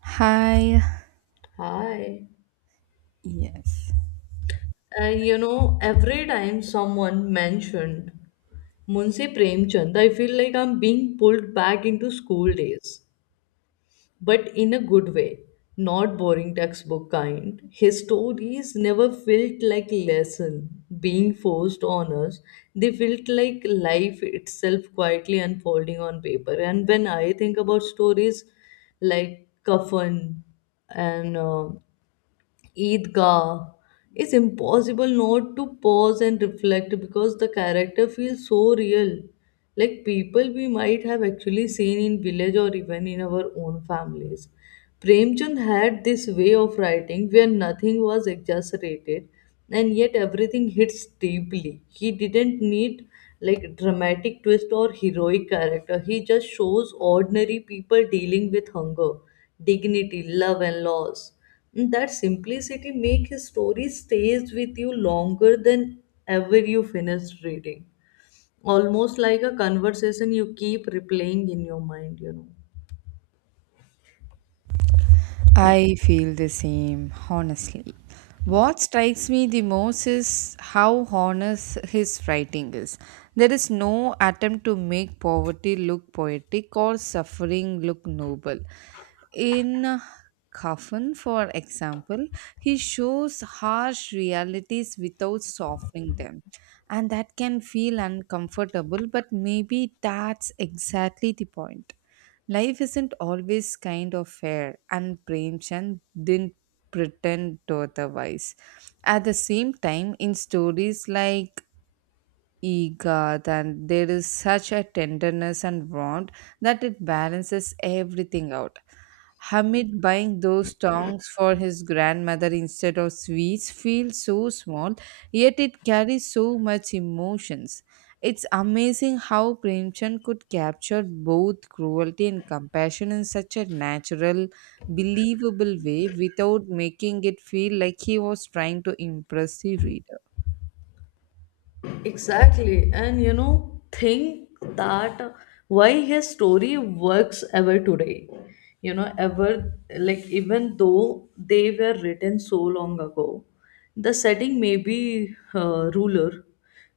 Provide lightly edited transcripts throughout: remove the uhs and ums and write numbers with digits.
Hi. Hi. Yes. Every time someone mentioned Munshi Premchand, I feel like I'm being pulled back into school days, but in a good way, not boring textbook kind. His stories never felt like lesson being forced on us. They felt like life itself quietly unfolding on paper. And when I think about stories like Kafan, and Eidgah. It's impossible not to pause and reflect because the character feels so real. Like people we might have actually seen in village or even in our own families. Premchand had this way of writing where nothing was exaggerated and yet everything hits deeply. He didn't need like dramatic twist or heroic character. He just shows ordinary people dealing with hunger, dignity, love and loss, and that simplicity make his story stays with you longer than ever you finish reading, almost like a conversation you keep replaying in your mind. I feel the same, honestly. What strikes me the most is how honest his writing is. There is no attempt to make poverty look poetic or suffering look noble. In Coffin, for example, he shows harsh realities without softening them. And that can feel uncomfortable, but maybe that's exactly the point. Life isn't always kind of fair, and Premchand didn't pretend otherwise. At the same time, in stories like Egat, and there is such a tenderness and warmth that it balances everything out. Hamid buying those tongs for his grandmother instead of sweets feels so small, yet it carries so much emotions. It's amazing how Premchand could capture both cruelty and compassion in such a natural, believable way without making it feel like he was trying to impress the reader. Exactly. And you know, think that why his story works ever today. You know, ever, like, even though they were written so long ago, the setting may be ruler.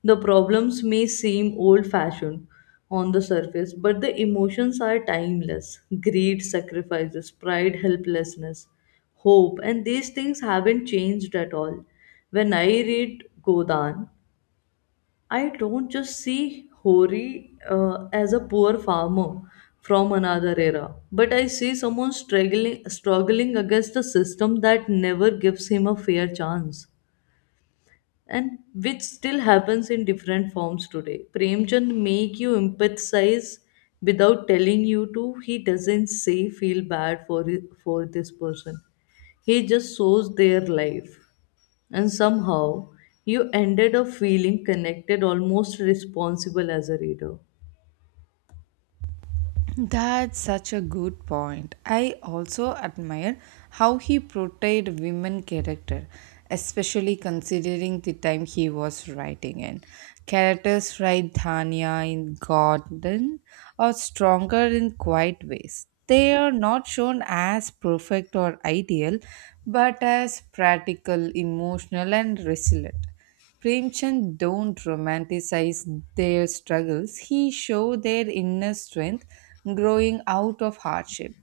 The problems may seem old fashioned on the surface, but the emotions are timeless greed, sacrifices, pride, helplessness, hope, and these things haven't changed at all. When I read Godan, I don't just see Hori as a poor farmer from another era, but I see someone struggling, struggling against a system that never gives him a fair chance, and which still happens in different forms today. Premchand make you empathize without telling you to. He doesn't say feel bad for this person. He just shows their life and somehow you ended up feeling connected, almost responsible as a reader. That's such a good point. I also admire how he portrayed women character, especially considering the time he was writing in. Characters like Dhania in Garden are stronger in quiet ways. They are not shown as perfect or ideal, but as practical, emotional, and resilient. Premchand don't romanticize their struggles. He show their inner strength growing out of hardship.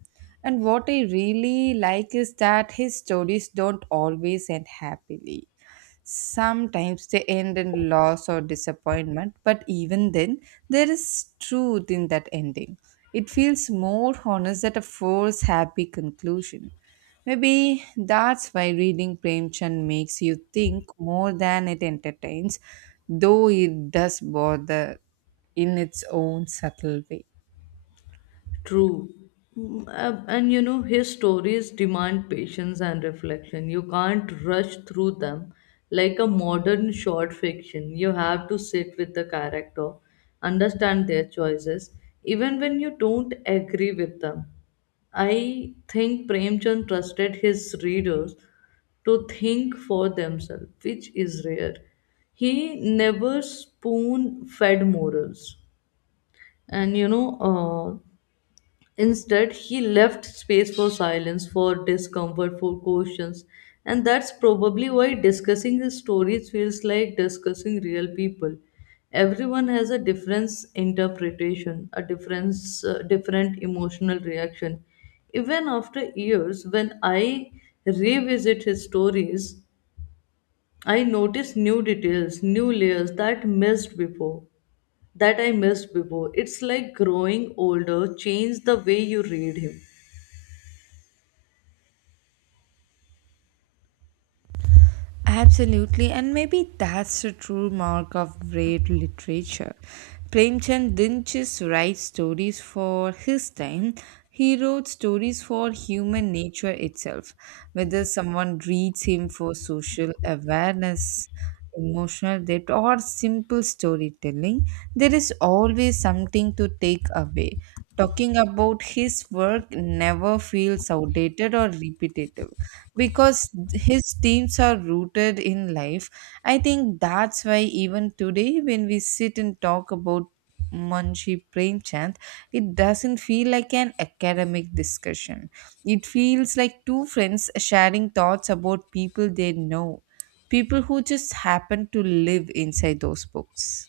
And what I really like is that his stories don't always end happily. Sometimes they end in loss or disappointment, but even then, there is truth in that ending. It feels more honest than a forced happy conclusion. Maybe that's why reading Premchand makes you think more than it entertains, though it does bother in its own subtle way. True. And you know, his stories demand patience and reflection. You can't rush through them like a modern short fiction. You have to sit with the character, understand their choices, even when you don't agree with them. I think Premchand trusted his readers to think for themselves, which is rare. He never spoon fed morals. And you know, uh, Instead, he left space for silence, for discomfort, for questions. And that's probably why discussing his stories feels like discussing real people. Everyone has a different interpretation, a different emotional reaction. Even after years, when I revisit his stories, I notice new details, new layers that missed before, that I missed before. It's like growing older, change the way you read him. Absolutely, and maybe that's the true mark of great literature. Premchand didn't just write stories for his time, he wrote stories for human nature itself. Whether someone reads him for social awareness, emotional depth, or simple storytelling, there is always something to take away. Talking about his work never feels outdated or repetitive because his teams are rooted in life. I think that's why even today when we sit and talk about Munshi Premchand, it doesn't feel like an academic discussion. It feels like two friends sharing thoughts about people they know, people who just happen to live inside those books.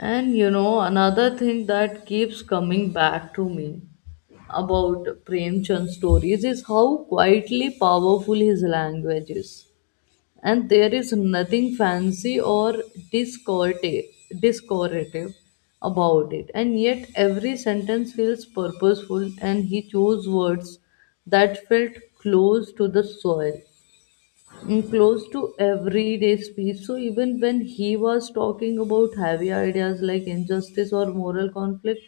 And you know, another thing that keeps coming back to me about Prem Chand's stories is how quietly powerful his language is. And there is nothing fancy or discorda- discordative about it. And yet, every sentence feels purposeful, and he chose words that felt close to the soil, close to everyday speech. So even when he was talking about heavy ideas like injustice or moral conflict,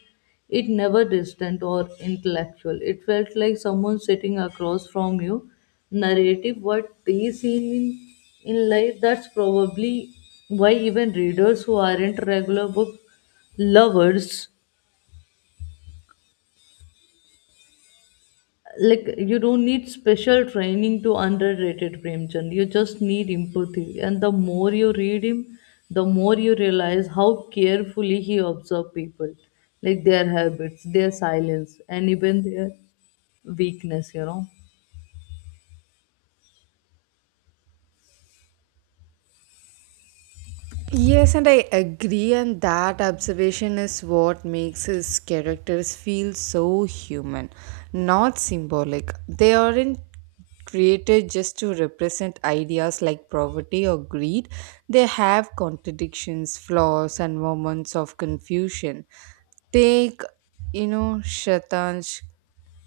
it never distant or intellectual. It felt like someone sitting across from you, narrative what they seen in life. That's probably why even readers who aren't regular book lovers like you don't need special training to underrated Premchand. You just need empathy, and the more you read him, the more you realize how carefully he observed people, like their habits, their silence, and even their weakness. You know. Yes, and I agree, and that observation is what makes his characters feel so human, not symbolic. They aren't created just to represent ideas like poverty or greed, they have contradictions, flaws, and moments of confusion. Take, you know, Shatanj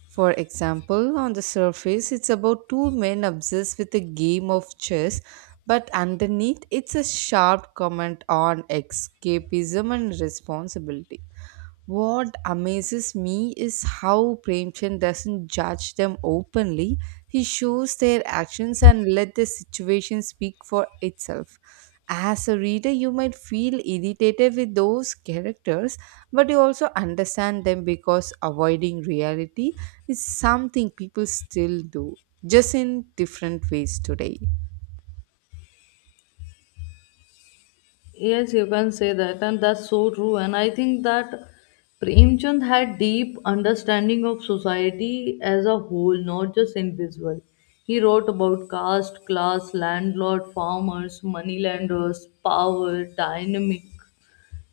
for example, on the surface, it's about two men obsessed with a game of chess, but underneath, it's a sharp comment on escapism and responsibility. What amazes me is how Premchand doesn't judge them openly. He shows their actions and let the situation speak for itself. As a reader, you might feel irritated with those characters, but you also understand them because avoiding reality is something people still do, just in different ways today. Yes, you can say that, and that's so true. And I think that Premchand had deep understanding of society as a whole, not just individual. He wrote about caste, class, landlord, farmers, moneylenders, power, dynamic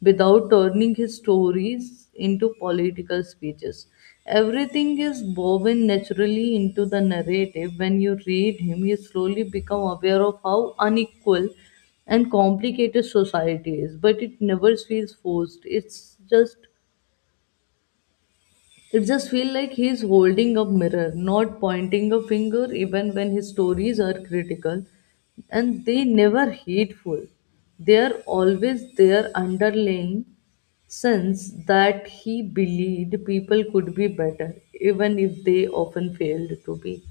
without turning his stories into political speeches. Everything is woven naturally into the narrative. When you read him, you slowly become aware of how unequal and complicated society is, but it never feels forced. It just feels like he's holding a mirror, not pointing a finger, even when his stories are critical. And they never hateful. They are always their underlying sense that he believed people could be better, even if they often failed to be.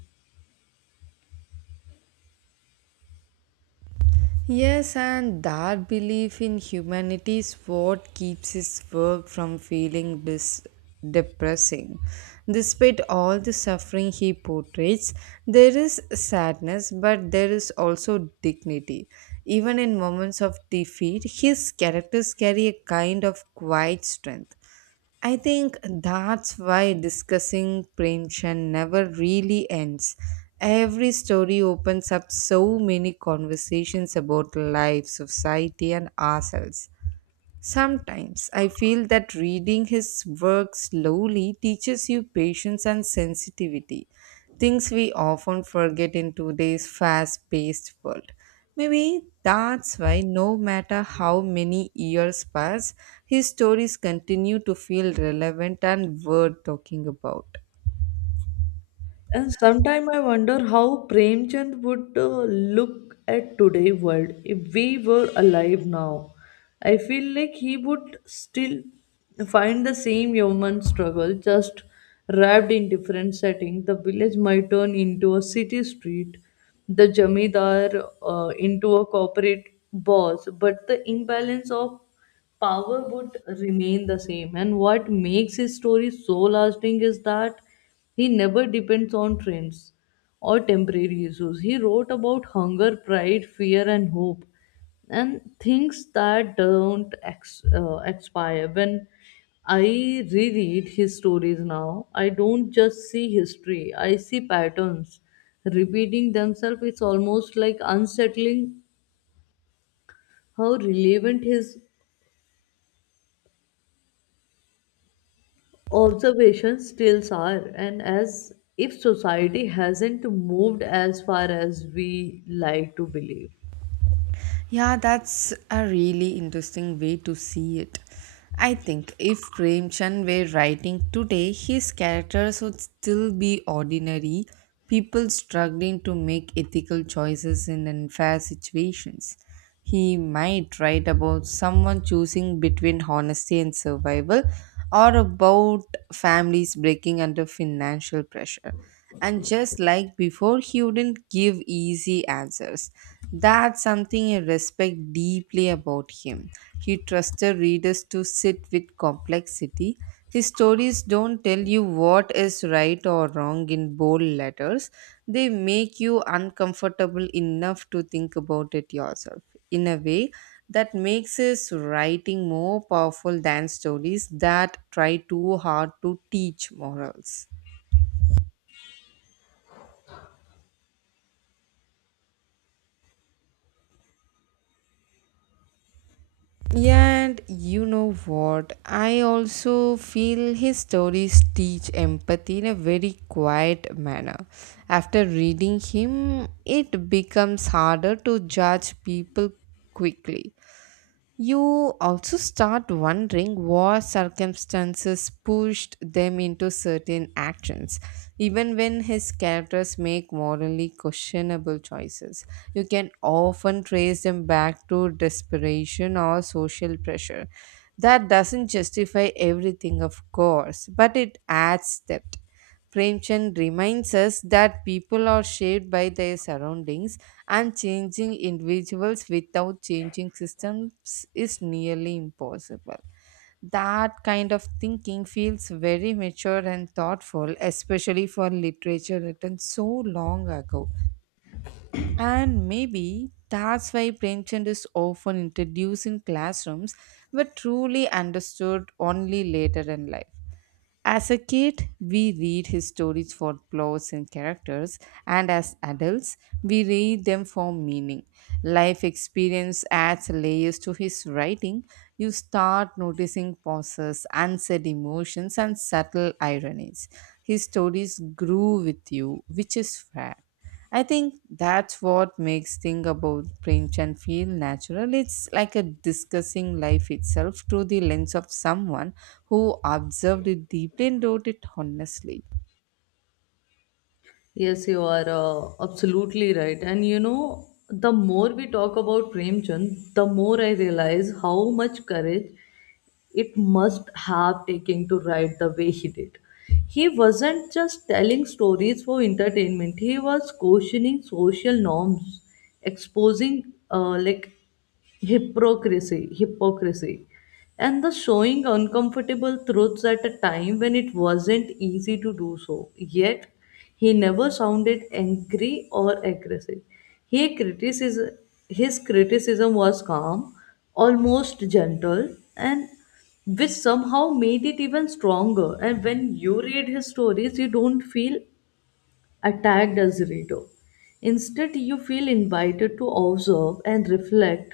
Yes, and that belief in humanity is what keeps his work from feeling depressing. Despite all the suffering he portrays, there is sadness, but there is also dignity. Even in moments of defeat, his characters carry a kind of quiet strength. I think that's why discussing Premchand never really ends. Every story opens up so many conversations about life, society, and ourselves. Sometimes I feel that reading his work slowly teaches you patience and sensitivity, things we often forget in today's fast paced world. Maybe that's why, no matter how many years pass, his stories continue to feel relevant and worth talking about. And sometimes I wonder how Premchand would look at today world if we were alive now. I feel like he would still find the same human struggle, just wrapped in different setting. The village might turn into a city street, the jamidar into a corporate boss, but the imbalance of power would remain the same. And what makes his story so lasting is that he never depends on trends or temporary issues. He wrote about hunger, pride, fear, and hope, and things that don't expire. When I reread his stories now, I don't just see history, I see patterns repeating themselves. It's almost like unsettling how relevant his observations still are, and as if society hasn't moved as far as we like to believe. Yeah, that's a really interesting way to see it. I think if Premchand were writing today, his characters would still be ordinary people struggling to make ethical choices in unfair situations. He might write about someone choosing between honesty and survival or about families breaking under financial pressure. And just like before, he wouldn't give easy answers. That's something I respect deeply about him. He trusted readers to sit with complexity. His stories don't tell you what is right or wrong in bold letters, they make you uncomfortable enough to think about it yourself. In a way, that makes his writing more powerful than stories that try too hard to teach morals. Yeah, and you know what? I also feel his stories teach empathy in a very quiet manner. After reading him, it becomes harder to judge people quickly. You also start wondering what circumstances pushed them into certain actions, even when his characters make morally questionable choices. You can often trace them back to desperation or social pressure. That doesn't justify everything, of course, but it adds depth. Premchand reminds us that people are shaped by their surroundings and changing individuals without changing systems is nearly impossible. That kind of thinking feels very mature and thoughtful, especially for literature written so long ago. And maybe that's why Premchand is often introduced in classrooms but truly understood only later in life. As a kid, we read his stories for plots and characters, and as adults, we read them for meaning. Life experience adds layers to his writing. You start noticing pauses, unsaid emotions, and subtle ironies. His stories grew with you, which is rare. I think that's what makes thing about Premchand feel natural. It's like a discussing life itself through the lens of someone who observed it deeply and wrote it honestly. Yes, you are absolutely right. And you know, the more we talk about Premchand, the more I realize how much courage it must have taken to write the way he did. He wasn't just telling stories for entertainment, he was questioning social norms, exposing like hypocrisy, and the showing uncomfortable truths at a time when it wasn't easy to do so. Yet, he never sounded angry or aggressive. He criticism, his criticism was calm, almost gentle, and which somehow made it even stronger. And when you read his stories, you don't feel attacked as a reader. Instead, you feel invited to observe and reflect.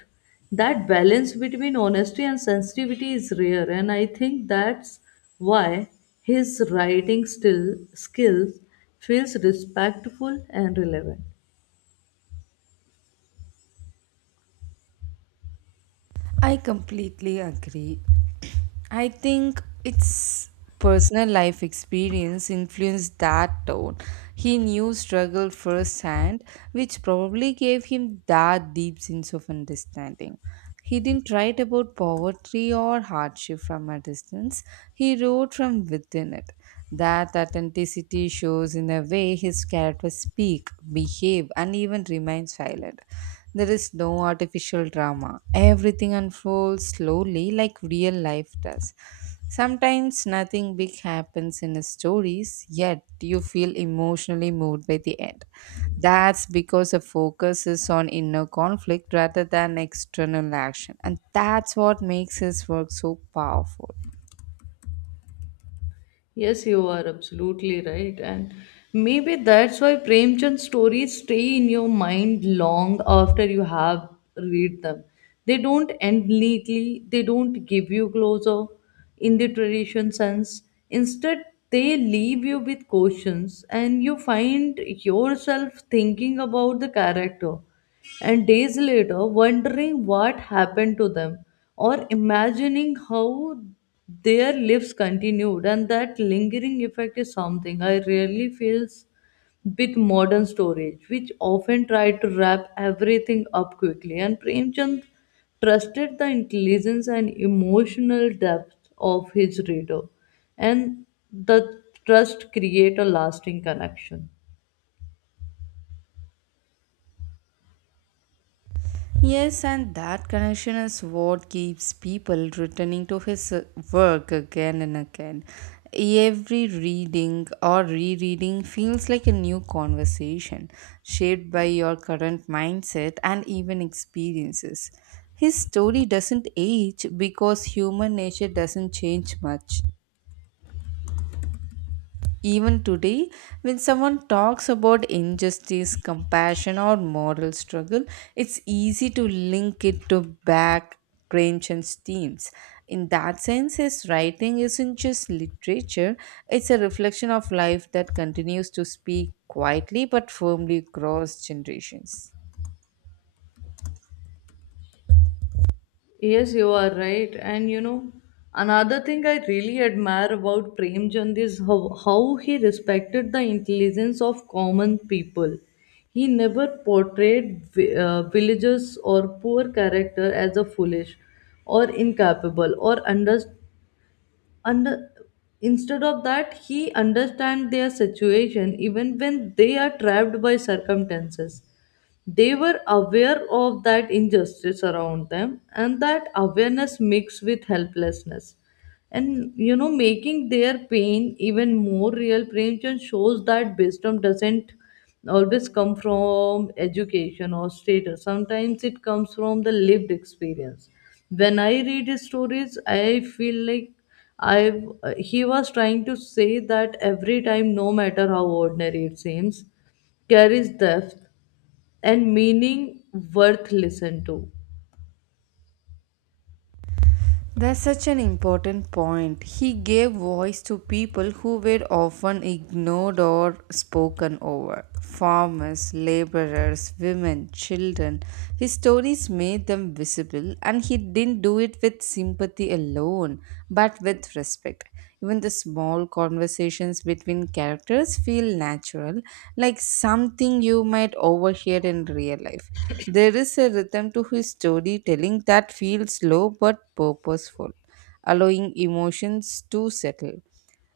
That balance between honesty and sensitivity is rare, and I think that's why his writing still skills feels respectful and relevant. I completely agree. I think it's personal life experience influenced that tone. He knew struggle firsthand, which probably gave him that deep sense of understanding. He didn't write about poverty or hardship from a distance, he wrote from within it. That authenticity shows in the way his characters speak, behave, and even remain silent. There is no artificial drama. Everything unfolds slowly like real life does. Sometimes nothing big happens in his stories, yet you feel emotionally moved by the end. That's because the focus is on inner conflict rather than external action. And that's what makes his work so powerful. Yes, you are absolutely right. And maybe that's why Premchand stories stay in your mind long after you have read them. They don't end neatly, they don't give you closure in the tradition sense. Instead, they leave you with questions, and you find yourself thinking about the character and days later wondering what happened to them or imagining how their lives continued. And that lingering effect is something I really feels with modern storage which often try to wrap everything up quickly. And Premchand trusted the intelligence and emotional depth of his reader, and the trust create a lasting connection. Yes, and that connection is what keeps people returning to his work again and again. Every reading or rereading feels like a new conversation, shaped by your current mindset and even experiences. His story doesn't age because human nature doesn't change much. Even today, when someone talks about injustice, compassion, or moral struggle, it's easy to link it to back Gramsci's themes. In that sense, his writing isn't just literature, it's a reflection of life that continues to speak quietly but firmly across generations. Yes, you are right. And you know, another thing I really admire about Premchand is how he respected the intelligence of common people. He never portrayed villagers or poor character as a foolish or incapable or under. Instead of that, he understand their situation. Even when they are trapped by circumstances, they were aware of that injustice around them, and that awareness mixed with helplessness and, you know, making their pain even more real. Premchand shows that wisdom doesn't always come from education or status. Sometimes it comes from the lived experience. When I read his stories, I feel like I he was trying to say that every time, no matter how ordinary it seems, carries depth and meaning worth listen to. That's such an important point. He gave voice to people who were often ignored or spoken over farmers, laborers, women, children. His stories made them visible, and he didn't do it with sympathy alone, but with respect. Even the small conversations between characters feel natural, like something you might overhear in real life. There is a rhythm to his storytelling that feels slow but purposeful, allowing emotions to settle.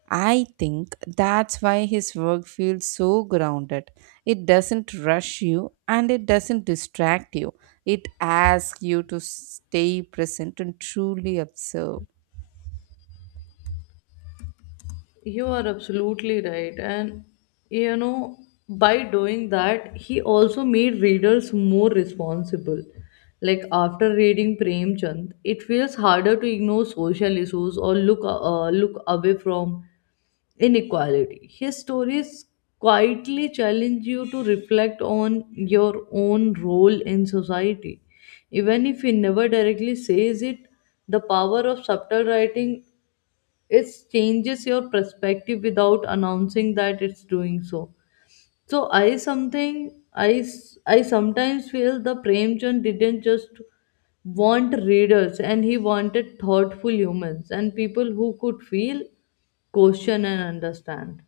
I think that's why his work feels so grounded. It doesn't rush you and it doesn't distract you. It asks you to stay present and truly observe. You are absolutely right. And you know, by doing that, he also made readers more responsible. Like after reading Prem Chand, it feels harder to ignore social issues or look away from inequality. His stories quietly challenge you to reflect on your own role in society. Even if he never directly says it, the power of subtle writing, it changes your perspective without announcing that it's doing so. So I something I sometimes feel the Premchand didn't just want readers, and he wanted thoughtful humans and people who could feel, question and understand.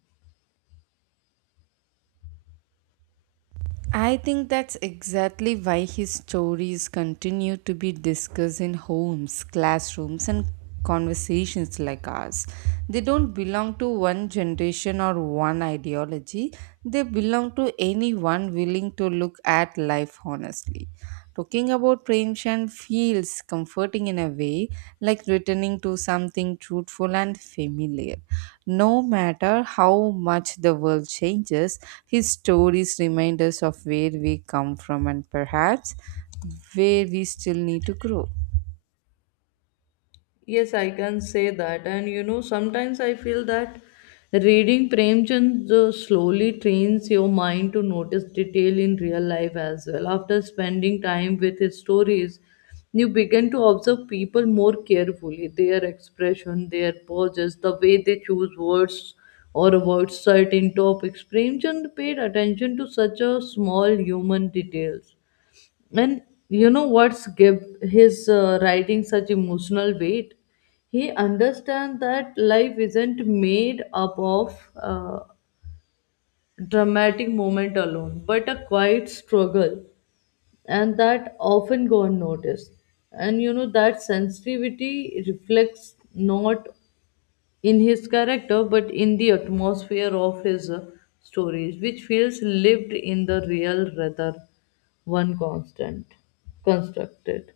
I think that's exactly why his stories continue to be discussed in homes, classrooms, and conversations like ours. They don't belong to one generation or one ideology, they belong to anyone willing to look at life honestly. Talking about preemption feels comforting in a way, like returning to something truthful and familiar. No matter how much the world changes, his stories remind us of where we come from and perhaps where we still need to grow. Yes, I can say that. And you know, sometimes I feel that reading Premchand slowly trains your mind to notice detail in real life as well. After spending time with his stories, you begin to observe people more carefully, their expression, their poses, the way they choose words or avoid certain topics. Premchand paid attention to such a small human details, and you know what's give his writing such emotional weight? He understands that life isn't made up of dramatic moment alone, but a quiet struggle, and that often go unnoticed. And you know that sensitivity reflects not in his character, but in the atmosphere of his stories, which feels lived in the real rather one constant constructed.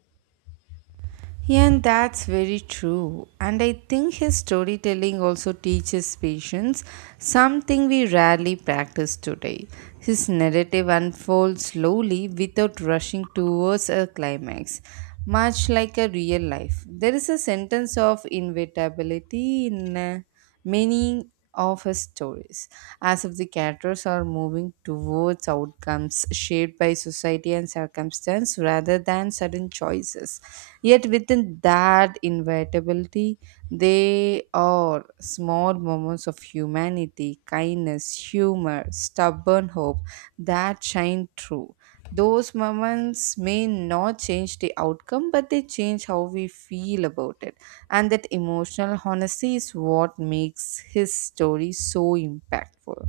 Yeah, and that's very true. And I think his storytelling also teaches patience, something we rarely practice today. His narrative unfolds slowly without rushing towards a climax, much like a real life. There is a sentence of inevitability in many of his stories, as if the characters are moving towards outcomes shaped by society and circumstance rather than sudden choices. Yet, within that inevitability, they are small moments of humanity, kindness, humor, stubborn hope that shine through. Those moments may not change the outcome, but they change how we feel about it, and that emotional honesty is what makes his story so impactful.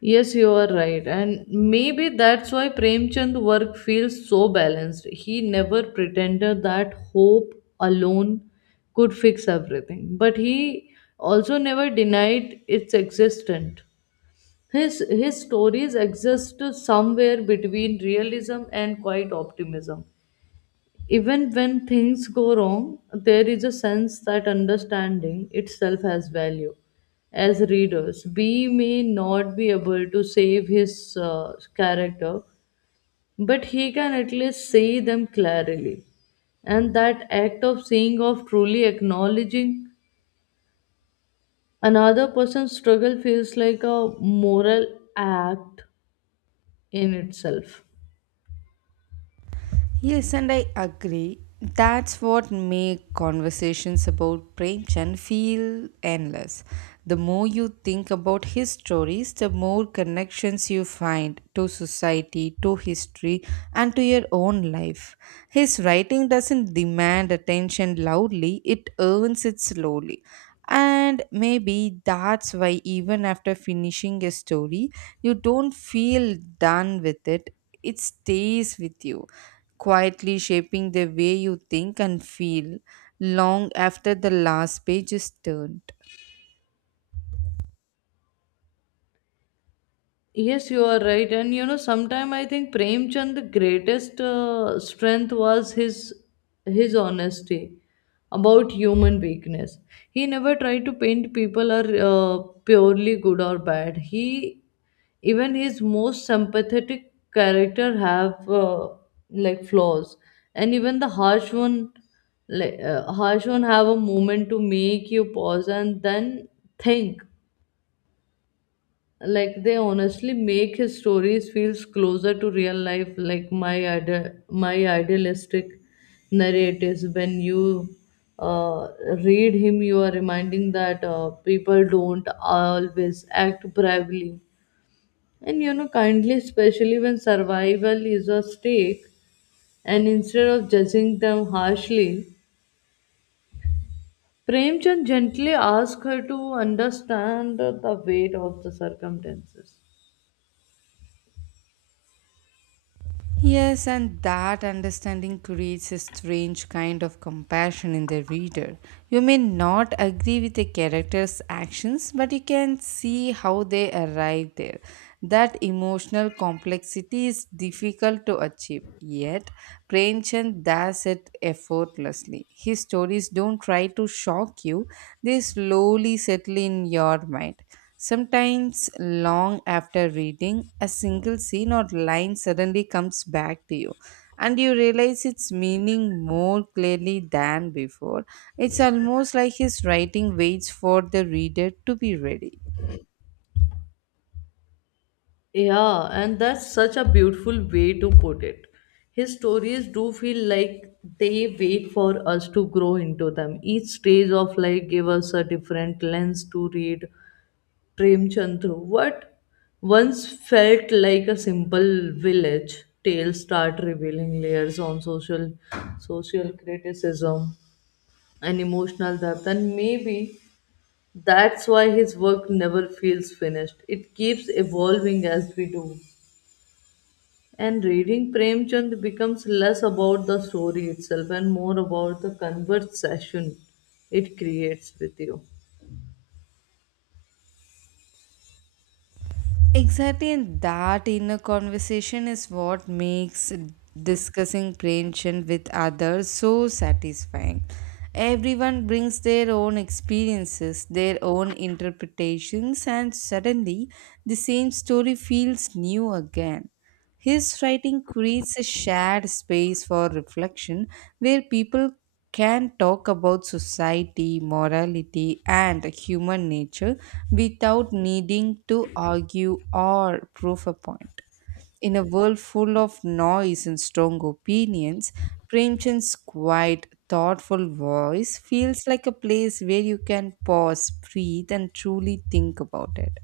Yes, you are right. And maybe that's why Premchand work feels so balanced. He never pretended that hope alone could fix everything. But he also never denied its existence. His stories exist somewhere between realism and quiet optimism. Even when things go wrong, there is a sense that understanding itself has value. As readers, we may not be able to save his character, but he can at least see them clearly. And that act of seeing, of truly acknowledging another person's struggle, feels like a moral act in itself. Yes, and I agree. That's what make conversations about Premchand feel endless. The more you think about his stories, the more connections you find to society, to history, and to your own life. His writing doesn't demand attention loudly, it earns it slowly. And maybe that's why, even after finishing a story, you don't feel done with it, it stays with you quietly shaping the way you think and feel long after the last page is turned. Yes, you are right. And you know, sometime I think Premchand the greatest strength was his honesty about human weakness. He never tried to paint people are purely good or bad. He even his most sympathetic character have like flaws, and even the harsh one, like harsh one, have a moment to make you pause and then think. Like, they honestly make his stories feels closer to real life, like my idealistic narratives. When you uh, read him, you are reminding that people don't always act bravely and, you know, kindly, especially when survival is at stake. And instead of judging them harshly, Premchand gently asks her to understand the weight of the circumstances. Yes, and that understanding creates a strange kind of compassion in the reader. You may not agree with a character's actions, but you can see how they arrived there. That emotional complexity is difficult to achieve, yet, Premchand does it effortlessly. His stories don't try to shock you, they slowly settle in your mind. Sometimes, long after reading, a single scene or line suddenly comes back to you, and you realize its meaning more clearly than before. It's almost like his writing waits for the reader to be ready. Yeah, and that's such a beautiful way to put it. His stories do feel like they wait for us to grow into them. Each stage of life gave us a different lens to read Premchandra. What once felt like a simple village tale start revealing layers on social criticism and emotional depth, and maybe that's why his work never feels finished. It keeps evolving as we do. And reading Premchand becomes less about the story itself and more about the conversation it creates with you. Exactly, and that inner conversation is what makes discussing prevention with others so satisfying. Everyone brings their own experiences, their own interpretations, and suddenly the same story feels new again. His writing creates a shared space for reflection where people can talk about society, morality, and human nature without needing to argue or prove a point. In a world full of noise and strong opinions, Premchand's quiet, thoughtful voice feels like a place where you can pause, breathe, and truly think about it.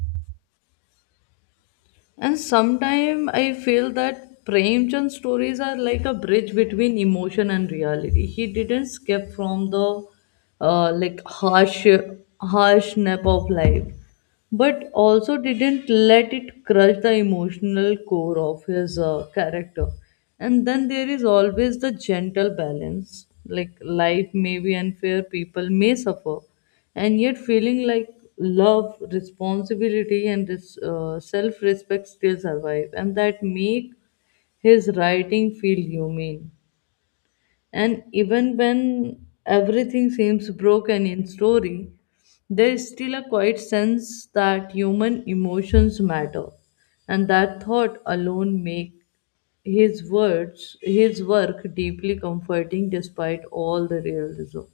And sometimes I feel that Premchand stories are like a bridge between emotion and reality. He didn't skip from the like harsh nap of life, but also didn't let it crush the emotional core of his character. And then there is always the gentle balance. Like, life may be unfair, people may suffer, and yet feeling like love, responsibility and this self-respect still survive, and that make his writing feel humane. And even when everything seems broken in story, there is still a quiet sense that human emotions matter, and that thought alone make his words, his work, deeply comforting despite all the realism.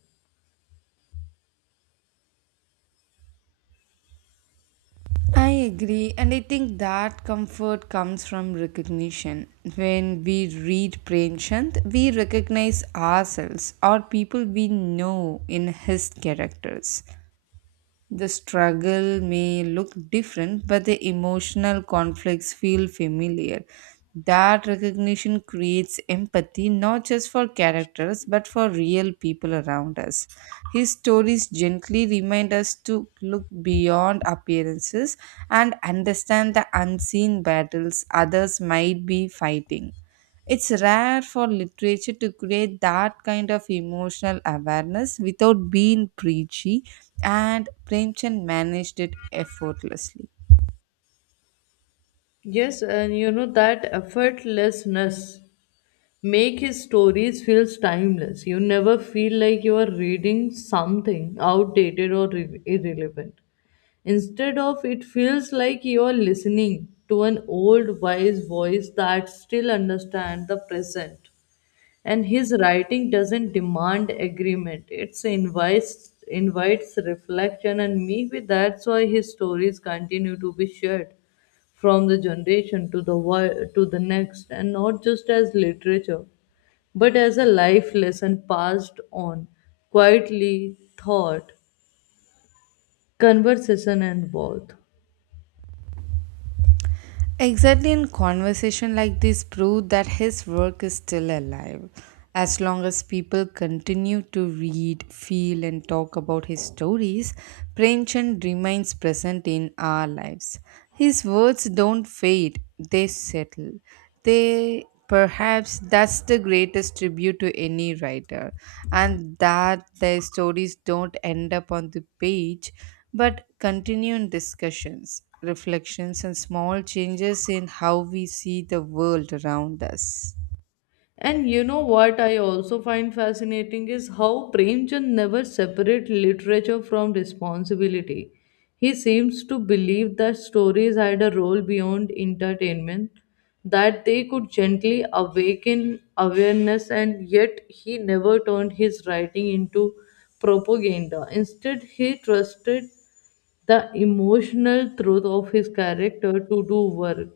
I agree, and I think that comfort comes from recognition. When we read Premchand, we recognize ourselves or people we know in his characters. The struggle may look different, but the emotional conflicts feel familiar. That recognition creates empathy not just for characters but for real people around us. His stories gently remind us to look beyond appearances and understand the unseen battles others might be fighting. It's rare for literature to create that kind of emotional awareness without being preachy, and Premchand managed it effortlessly. Yes, and you know that effortlessness make his stories feels timeless. You never feel like you are reading something outdated or irrelevant. Instead of it, feels like you are listening to an old wise voice that still understands the present, and his writing doesn't demand agreement, it's invites reflection. And maybe that's why his stories continue to be shared from the generation to to the next, and not just as literature, but as a life lesson passed on quietly thought conversation and worth. Exactly in conversation like this prove that his work is still alive. As long as people continue to read, feel and talk about his stories, Premchand remains present in our lives. His words don't fade, they settle. They perhaps that's the greatest tribute to any writer and that their stories don't end up on the page but continue in discussions reflections and small changes in how we see the world around us. And you know what I also find fascinating is how Premchand never separate literature from responsibility. He seems to believe that stories had a role beyond entertainment, that they could gently awaken awareness, and yet he never turned his writing into propaganda. Instead, he trusted the emotional truth of his character to do work.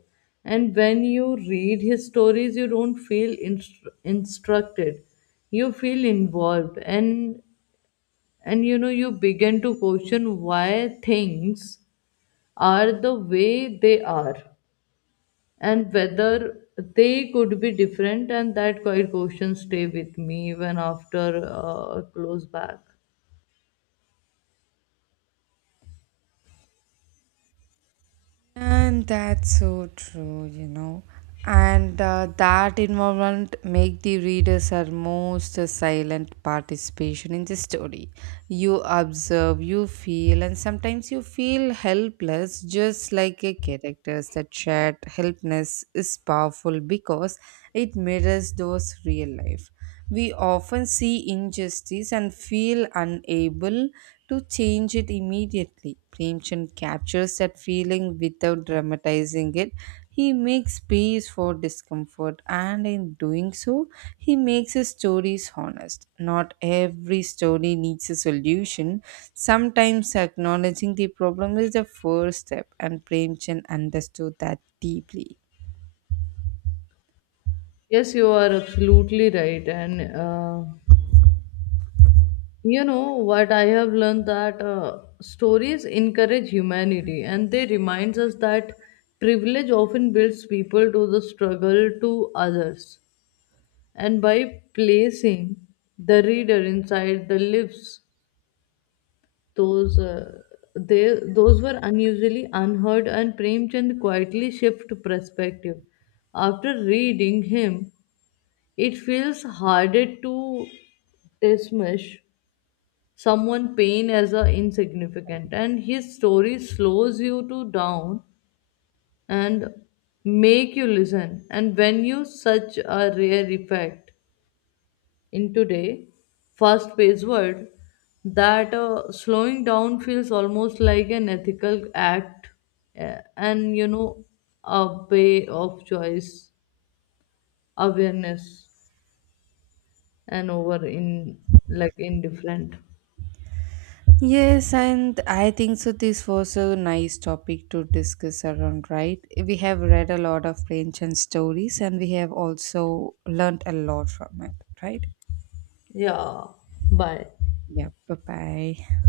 And when you read his stories, you don't feel instructed. You feel involved, and you know, you begin to question why things are the way they are, and whether they could be different. And that quiet question stay with me even after a close back. And that's so true, you know. And that involvement make the readers are most a silent participation in the story. You observe, you feel, and sometimes you feel helpless, just like a characters that shared helplessness is powerful because it mirrors those real life. We often see injustice and feel unable to change it immediately. Premchand captures that feeling without dramatizing it. He makes space for discomfort, and in doing so, he makes his stories honest. Not every story needs a solution. Sometimes acknowledging the problem is the first step, and Premchand understood that deeply. Yes, you are absolutely right. and. You know what, I have learned that stories encourage humanity and they remind us that privilege often builds people to the struggle to others. And by placing the reader inside the lives, those uh, those were unusually unheard, and Premchand quietly shift perspective. After reading him, it feels harder to dismiss someone pain as a insignificant, and his story slows you to down and make you listen. And when you such a rare effect in today fast paced world, that slowing down feels almost like an ethical act. And, you know, a way of choice, awareness, and over in like indifferent. Yes, and I think so. This was a nice topic to discuss around, right? We have read a lot of ancient stories and we have also learnt a lot from it, right? Yeah, bye. Yeah, bye bye.